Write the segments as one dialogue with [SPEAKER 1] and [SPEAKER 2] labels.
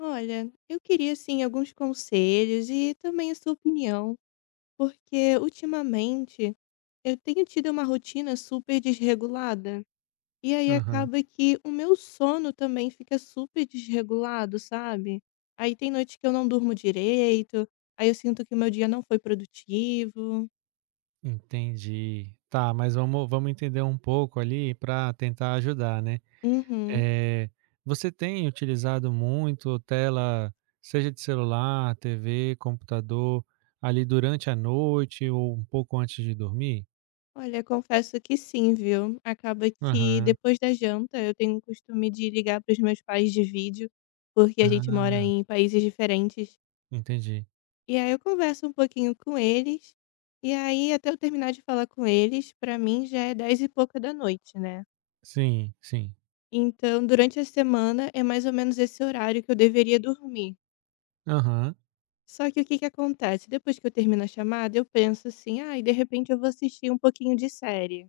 [SPEAKER 1] Olha, eu queria assim alguns conselhos e também a sua opinião, porque ultimamente eu tenho tido uma rotina super desregulada. E aí
[SPEAKER 2] Aham,
[SPEAKER 1] acaba que o meu sono também fica super desregulado, sabe? Aí tem noite que eu não durmo direito, aí eu sinto que o meu dia não foi produtivo.
[SPEAKER 2] entendi. Tá, mas vamos entender um pouco ali para tentar ajudar, né?
[SPEAKER 1] Uhum.
[SPEAKER 2] Eh, Você tem utilizado muito tela, seja de celular, TV, computador, ali durante a noite ou um pouco antes de dormir?
[SPEAKER 1] Olha, confesso que sim, viu? Acaba que
[SPEAKER 2] Aham.
[SPEAKER 1] depois da janta eu tenho o costume de ligar para os meus pais de vídeo, porque a gente mora
[SPEAKER 2] Ah,
[SPEAKER 1] em países diferentes.
[SPEAKER 2] entendi.
[SPEAKER 1] E aí eu converso um pouquinho com eles, e aí até eu terminar de falar com eles, pra mim já é 10 e pouca da noite, né.
[SPEAKER 2] Sim, sim.
[SPEAKER 1] Então durante a semana é mais ou menos esse horário que eu deveria dormir.
[SPEAKER 2] Aham,
[SPEAKER 1] Só que o que que acontece, depois que eu termino a chamada eu penso assim: "Ah, e de repente eu vou assistir um pouquinho de série".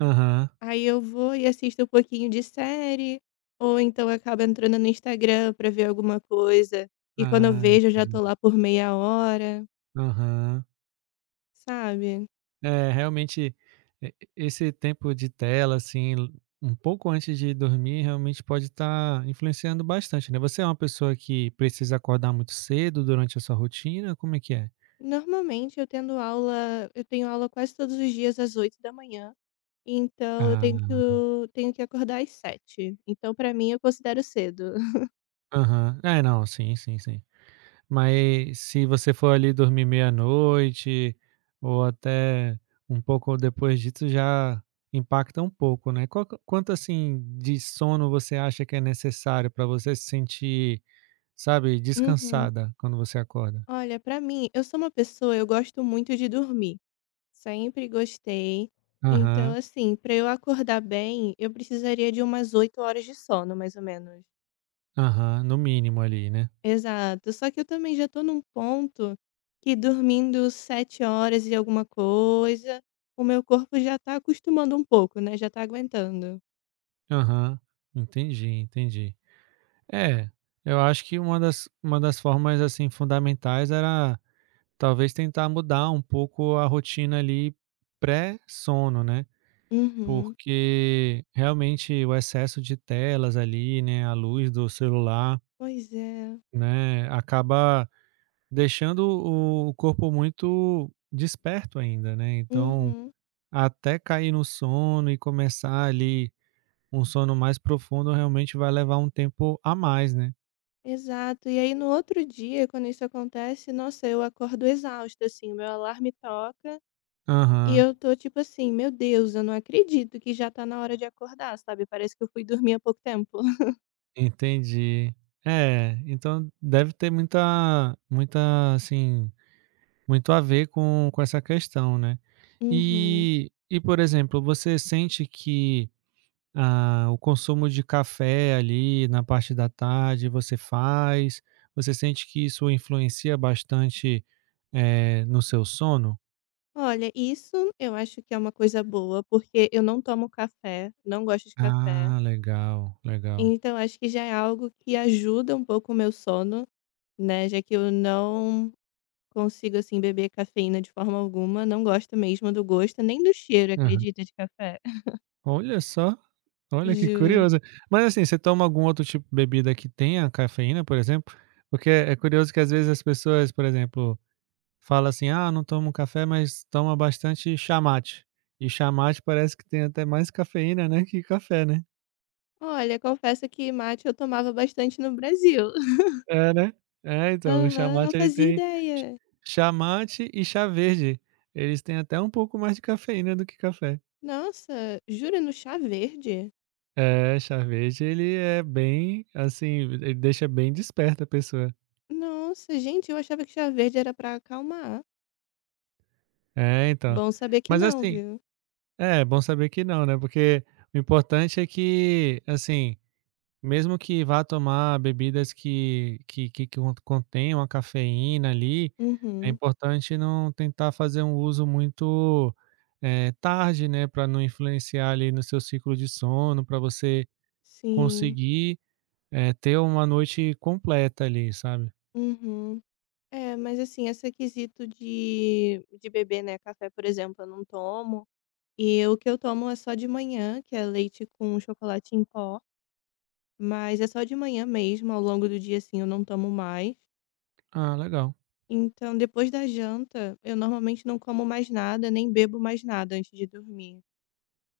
[SPEAKER 2] aham.
[SPEAKER 1] Aí eu vou e assisto um pouquinho de série, ou então acabo entrando no Instagram pra ver alguma coisa, e quando eu
[SPEAKER 2] Ah,
[SPEAKER 1] vejo eu já tô
[SPEAKER 2] entendi.
[SPEAKER 1] lá por meia hora,
[SPEAKER 2] Aham.
[SPEAKER 1] sabe.
[SPEAKER 2] É, realmente, e esse tempo de tela, assim, um pouco antes de dormir, realmente pode estar influenciando bastante, né. Você é uma pessoa que precisa acordar muito cedo durante a sua rotina? Como é que é?
[SPEAKER 1] Normalmente eu tenho aula quase todos os dias às 8 da manhã, então
[SPEAKER 2] Ah,
[SPEAKER 1] eu tenho que acordar às 7, então pra mim eu considero cedo.
[SPEAKER 2] aham. É, não, sim, sim, sim. Mas se você for ali dormir meia-noite ou até um pouco depois disso, já impacta um pouco, né. Quanto, assim, de sono você acha que é necessário para você se sentir, sabe,
[SPEAKER 1] Uhum.
[SPEAKER 2] descansada quando você acorda.
[SPEAKER 1] Olha, pra mim, eu sou uma pessoa, eu gosto muito de dormir, sempre gostei, então
[SPEAKER 2] Aham,
[SPEAKER 1] assim, pra eu acordar bem, eu precisaria de umas 8 horas de sono, mais ou menos.
[SPEAKER 2] aham, no mínimo ali, né.
[SPEAKER 1] Exato. Só que eu também já tô num ponto que dormindo 7 horas e alguma coisa, o meu corpo já tá acostumando um pouco, né, já tá aguentando.
[SPEAKER 2] Aham, entendi, entendi. É, eu acho que uma das formas, assim, fundamentais era talvez tentar mudar um pouco a rotina ali pré-sono, né,
[SPEAKER 1] Uhum.
[SPEAKER 2] porque realmente o excesso de telas ali, né, a luz do celular,
[SPEAKER 1] Pois é.
[SPEAKER 2] né, acaba deixando o corpo muito desperto ainda, né. Então
[SPEAKER 1] Uhum.
[SPEAKER 2] até cair no sono e começar ali um sono mais profundo, realmente vai levar um tempo a mais, né.
[SPEAKER 1] Exato. E aí no outro dia, quando isso acontece, nossa, eu acordo exausta, assim, o meu alarme toca e
[SPEAKER 2] Aham,
[SPEAKER 1] eu tô tipo assim: "Meu Deus, eu não acredito que já tá na hora de acordar", sabe, parece que eu fui dormir há pouco tempo.
[SPEAKER 2] entendi. É, então deve ter assim, muito a ver com essa questão, né.
[SPEAKER 1] Uhum.
[SPEAKER 2] E, por exemplo, você sente que, ah, o consumo de café ali na parte da tarde você faz, você sente que isso influencia bastante, no seu sono?
[SPEAKER 1] Olha, isso eu acho que é uma coisa boa, porque eu não tomo café, não gosto de café.
[SPEAKER 2] Ah, legal, legal.
[SPEAKER 1] Então acho que já é algo que ajuda um pouco o meu sono, né? Já que eu não consigo assim beber cafeína de forma alguma, não gosto mesmo do gosto, nem do cheiro,
[SPEAKER 2] Aham.
[SPEAKER 1] acredita, de café.
[SPEAKER 2] Olha só, olha que
[SPEAKER 1] Juro.
[SPEAKER 2] curioso. Mas assim, você toma algum outro tipo de bebida que tenha cafeína, por exemplo? Porque é curioso que às vezes as pessoas, por exemplo, falam assim: ah, não tomo café, mas toma bastante chamate. E chamate parece que tem até mais cafeína, né, que café, né?
[SPEAKER 1] Olha, confesso que mate eu tomava bastante no Brasil.
[SPEAKER 2] É, né? É, então, o
[SPEAKER 1] Aham, não
[SPEAKER 2] chamate ele
[SPEAKER 1] fazia
[SPEAKER 2] tem ch-
[SPEAKER 1] ideia.
[SPEAKER 2] chamate e chá verde. Eles têm até um pouco mais de cafeína do que café.
[SPEAKER 1] Nossa, jura no chá verde?
[SPEAKER 2] É, chá verde ele é bem, assim, ele deixa bem desperta a pessoa.
[SPEAKER 1] Nossa, gente, eu achava que chá verde era pra acalmar.
[SPEAKER 2] É, então.
[SPEAKER 1] Bom saber que
[SPEAKER 2] Mas
[SPEAKER 1] não,
[SPEAKER 2] assim,
[SPEAKER 1] viu.
[SPEAKER 2] é, bom saber que não, né, porque o importante é que, assim, mesmo que vá tomar bebidas que contenham a cafeína ali, é
[SPEAKER 1] Uhum,
[SPEAKER 2] importante não tentar fazer um uso muito, tarde, né, para não influenciar ali no seu ciclo de sono, para você
[SPEAKER 1] sim.
[SPEAKER 2] conseguir, ter uma noite completa ali, sabe.
[SPEAKER 1] Uhum. É, mas assim, esse quesito de beber, né, café, por exemplo, eu não tomo, e o que eu tomo é só de manhã, que é leite com chocolate em pó, mas é só de manhã mesmo, ao longo do dia, assim, eu não tomo mais.
[SPEAKER 2] Ah, legal.
[SPEAKER 1] Então, depois da janta, eu normalmente não como mais nada, nem bebo mais nada antes de dormir.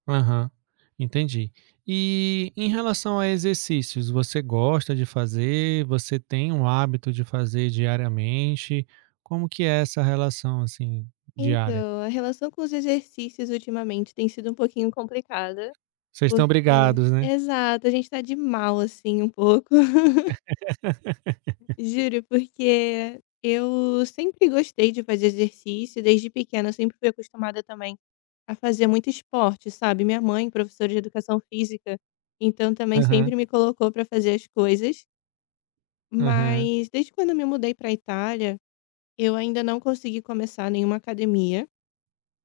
[SPEAKER 2] Aham, entendi. E em relação a exercícios, você gosta de fazer? Você tem um hábito de fazer diariamente? Como que é essa relação, assim, diária?
[SPEAKER 1] Então, a relação com os exercícios ultimamente tem sido um pouquinho complicada.
[SPEAKER 2] Vocês estão
[SPEAKER 1] Porque
[SPEAKER 2] brigados, né?
[SPEAKER 1] exato, a gente tá de mal, assim, um pouco. Juro, porque eu sempre gostei de fazer exercício, desde pequena, eu sempre fui acostumada também a fazer muito esporte, sabe. Minha mãe, professora de educação física, então também
[SPEAKER 2] Aham,
[SPEAKER 1] sempre me colocou pra fazer as coisas.
[SPEAKER 2] aham,
[SPEAKER 1] Mas desde quando eu me mudei pra Itália, eu ainda não consegui começar nenhuma academia,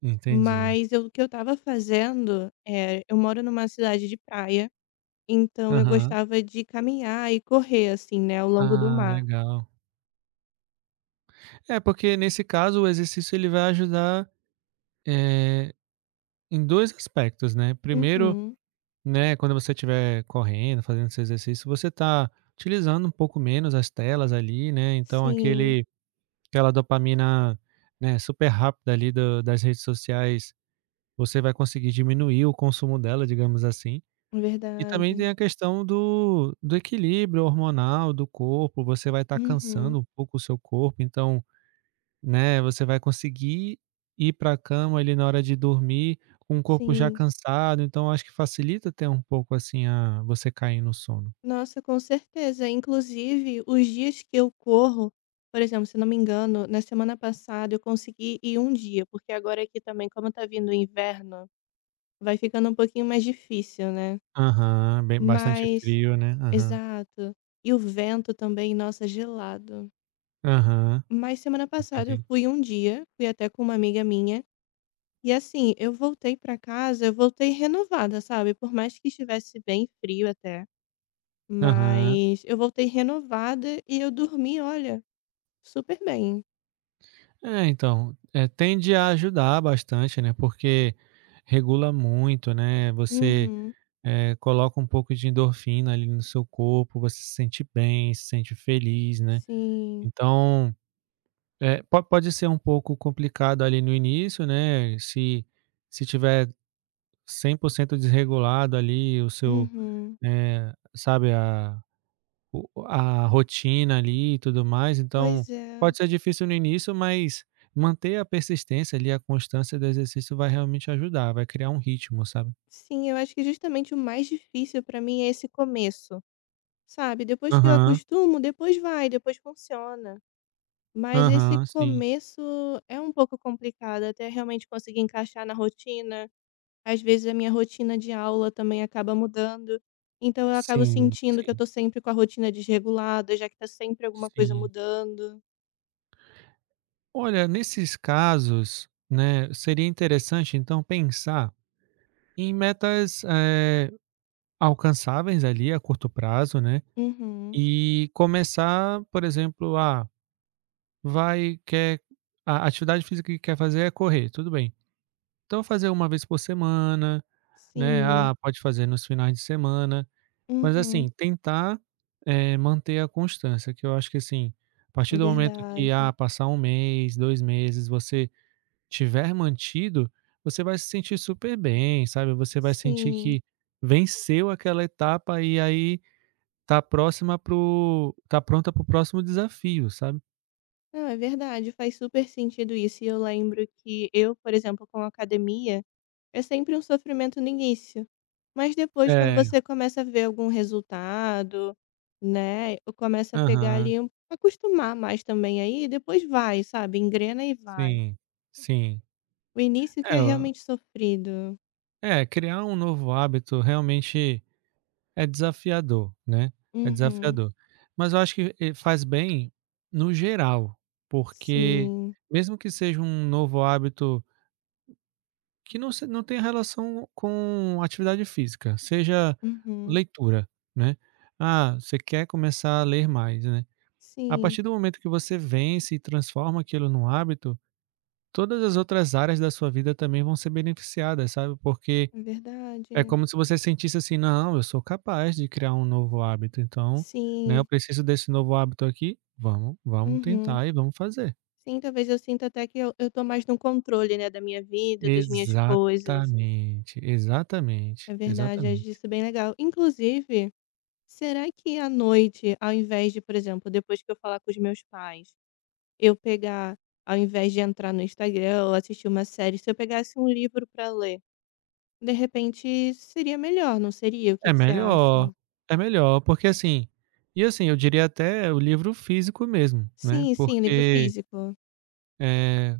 [SPEAKER 2] entendi.
[SPEAKER 1] mas eu o que eu estava fazendo, eu moro numa cidade de praia. Então eu
[SPEAKER 2] Aham.
[SPEAKER 1] gostava de caminhar e correr, assim, né, ao longo do
[SPEAKER 2] Ah,
[SPEAKER 1] mar.
[SPEAKER 2] legal. É, porque nesse caso o exercício ele vai ajudar, eh, em 2 aspectos, né. Primeiro,
[SPEAKER 1] Uhum.
[SPEAKER 2] né, quando você estiver correndo, fazendo seu exercício, você está utilizando um pouco menos as telas ali, né, então
[SPEAKER 1] Sim,
[SPEAKER 2] aquele aquela dopamina, né, super rápida ali do das redes sociais, você vai conseguir diminuir o consumo dela, digamos assim.
[SPEAKER 1] é
[SPEAKER 2] E também tem
[SPEAKER 1] verdade.
[SPEAKER 2] a questão do equilíbrio hormonal do corpo, você vai estar
[SPEAKER 1] Uhum,
[SPEAKER 2] cansando um pouco o seu corpo, então, né, você vai conseguir ir para a cama ali na hora de dormir com o corpo já
[SPEAKER 1] sim.
[SPEAKER 2] cansado, então acho que facilita até um pouco, assim, a você cair no sono.
[SPEAKER 1] Nossa, com certeza. Inclusive, os dias que eu corro, por exemplo, se não me engano, na semana passada eu consegui ir um dia, porque agora aqui também, como tá vindo o inverno, vai ficando um pouquinho mais difícil, né.
[SPEAKER 2] Aham, bem bastante
[SPEAKER 1] Mas
[SPEAKER 2] frio, né. Aham.
[SPEAKER 1] exato. E o vento também, nossa, gelado.
[SPEAKER 2] Aham,
[SPEAKER 1] Mas semana passada eu
[SPEAKER 2] entendi.
[SPEAKER 1] fui um dia, fui até com uma amiga minha. E assim, eu voltei pra casa, eu voltei renovada, sabe, por mais que estivesse bem frio até,
[SPEAKER 2] Aham.
[SPEAKER 1] mas eu voltei renovada e eu dormi, olha, super bem.
[SPEAKER 2] É, então, tende a ajudar bastante, né, porque regula muito, né, você,
[SPEAKER 1] Uhum.
[SPEAKER 2] coloca um pouco de endorfina ali no seu corpo, você se sente bem, se sente feliz, né.
[SPEAKER 1] Sim.
[SPEAKER 2] Então é, po pode ser um pouco complicado ali no início, né, se tiver 100% desregulado ali o seu,
[SPEAKER 1] Uhum.
[SPEAKER 2] sabe, a rotina ali e tudo mais, então
[SPEAKER 1] Pois é.
[SPEAKER 2] pode ser difícil no início, mas manter a persistência ali, a constância do exercício vai realmente ajudar, vai criar um ritmo, sabe.
[SPEAKER 1] Sim, eu acho que justamente o mais difícil pra mim é esse começo, sabe, depois que eu
[SPEAKER 2] Aham,
[SPEAKER 1] acostumo, depois vai, depois funciona. Mas esse
[SPEAKER 2] aham, sim.
[SPEAKER 1] começo é um pouco complicado até realmente conseguir encaixar na rotina. Às vezes a minha rotina de aula também acaba mudando, então eu acabo
[SPEAKER 2] Sim,
[SPEAKER 1] sentindo que eu
[SPEAKER 2] sim,
[SPEAKER 1] tô sempre com a rotina desregulada, já que tá sempre alguma coisa
[SPEAKER 2] sim.
[SPEAKER 1] mudando.
[SPEAKER 2] Olha, nesses casos, né, seria interessante então pensar em metas, alcançáveis ali a curto prazo, né,
[SPEAKER 1] Uhum.
[SPEAKER 2] e começar, por exemplo, ah, vai quer a atividade física que quer fazer é correr, tudo bem. Então fazer uma vez por semana, né,
[SPEAKER 1] Sim.
[SPEAKER 2] ah, pode fazer nos finais de semana, mas assim,
[SPEAKER 1] Uhum.
[SPEAKER 2] tentar, manter a constância, que eu acho que, assim, a
[SPEAKER 1] É
[SPEAKER 2] partir do momento que,
[SPEAKER 1] verdade.
[SPEAKER 2] ah, passar um mês, 2 meses, você tiver mantido, você vai se sentir super bem, sabe, você vai sentir
[SPEAKER 1] Sim.
[SPEAKER 2] que venceu aquela etapa e aí tá pronta pro próximo desafio, sabe.
[SPEAKER 1] Não, é verdade, faz super sentido isso. E eu lembro que eu, por exemplo, com a academia, é sempre um sofrimento no início, mas depois quando
[SPEAKER 2] É,
[SPEAKER 1] você começa a ver algum resultado, né, ou começa a pegar
[SPEAKER 2] aham,
[SPEAKER 1] ali um acostumar mais também aí, depois vai, sabe, engrena e vai.
[SPEAKER 2] sim, sim.
[SPEAKER 1] O início que
[SPEAKER 2] É,
[SPEAKER 1] é
[SPEAKER 2] ó,
[SPEAKER 1] realmente sofrido.
[SPEAKER 2] é, criar um novo hábito realmente é desafiador, né, é
[SPEAKER 1] Uhum.
[SPEAKER 2] desafiador. Mas eu acho que, faz bem no geral, porque
[SPEAKER 1] Sim.
[SPEAKER 2] mesmo que seja um novo hábito que não tenha relação com atividade física, seja
[SPEAKER 1] Uhum.
[SPEAKER 2] leitura, né. Ah, você quer começar a ler mais, né. A
[SPEAKER 1] Sim,
[SPEAKER 2] partir do momento que você vence e transforma aquilo num hábito, todas as outras áreas da sua vida também vão ser beneficiadas, sabe, porque
[SPEAKER 1] é
[SPEAKER 2] é
[SPEAKER 1] verdade.
[SPEAKER 2] como se você sentisse assim: "Não, eu sou capaz de criar um novo hábito, então, né, eu
[SPEAKER 1] Sim.
[SPEAKER 2] preciso desse novo hábito aqui, vamos
[SPEAKER 1] Uhum.
[SPEAKER 2] tentar e vamos fazer".
[SPEAKER 1] Sim, talvez eu sinta até que eu tô mais no controle, né, da minha vida, das minhas coisas.
[SPEAKER 2] Exatamente, exatamente,
[SPEAKER 1] É verdade, acho
[SPEAKER 2] exatamente.
[SPEAKER 1] isso bem legal. Inclusive, será que à noite, ao invés de, por exemplo, depois que eu falar com os meus pais, eu pegar, ao invés de entrar no Instagram ou assistir uma série, se eu pegasse um livro para ler, de repente seria melhor, não seria? O que
[SPEAKER 2] É
[SPEAKER 1] que você
[SPEAKER 2] melhor,
[SPEAKER 1] acha?
[SPEAKER 2] é melhor, porque assim, e assim, eu diria até o livro físico mesmo, né,
[SPEAKER 1] Sim, sim, livro
[SPEAKER 2] porque,
[SPEAKER 1] físico.
[SPEAKER 2] eh,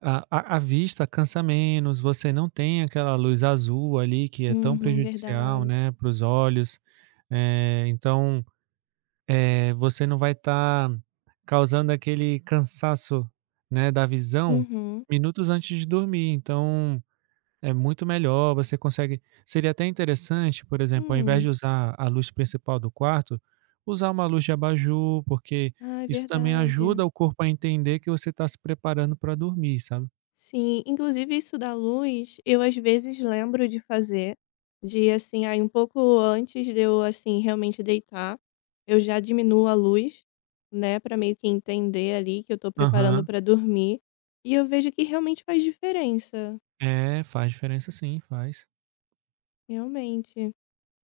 [SPEAKER 2] a vista cansa menos, você não tem aquela luz azul ali que é tão
[SPEAKER 1] Uhum,
[SPEAKER 2] prejudicial,
[SPEAKER 1] verdade.
[SPEAKER 2] né, para os olhos, então, você não vai estar causando aquele cansaço, né, da visão
[SPEAKER 1] Uhum.
[SPEAKER 2] minutos antes de dormir, então é muito melhor, você consegue, seria até interessante, por exemplo, ao invés
[SPEAKER 1] Hum.
[SPEAKER 2] de usar a luz principal do quarto, usar uma luz de abajur, porque
[SPEAKER 1] Ai,
[SPEAKER 2] isso também
[SPEAKER 1] verdade.
[SPEAKER 2] ajuda o corpo a entender que você está se preparando para dormir, sabe.
[SPEAKER 1] Sim, inclusive isso da luz, eu às vezes lembro de fazer, de assim, aí um pouco antes de eu assim realmente deitar, eu já diminuo a luz, né, para meio que entender ali que eu tô preparando
[SPEAKER 2] Aham.
[SPEAKER 1] para dormir, e eu vejo que realmente faz diferença,
[SPEAKER 2] É, faz diferença sim, faz.
[SPEAKER 1] realmente.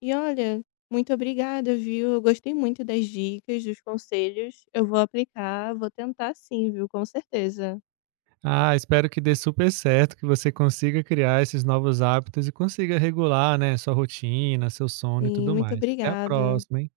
[SPEAKER 1] E olha, muito obrigada, viu? Eu gostei muito das dicas, dos conselhos. Eu vou aplicar, vou tentar sim, viu? Com certeza.
[SPEAKER 2] Ah, espero que dê super certo, que você consiga criar esses novos hábitos e consiga regular, né, sua rotina, seu sono e
[SPEAKER 1] Sim,
[SPEAKER 2] tudo
[SPEAKER 1] muito
[SPEAKER 2] mais. Até a
[SPEAKER 1] obrigada.
[SPEAKER 2] próxima, hein.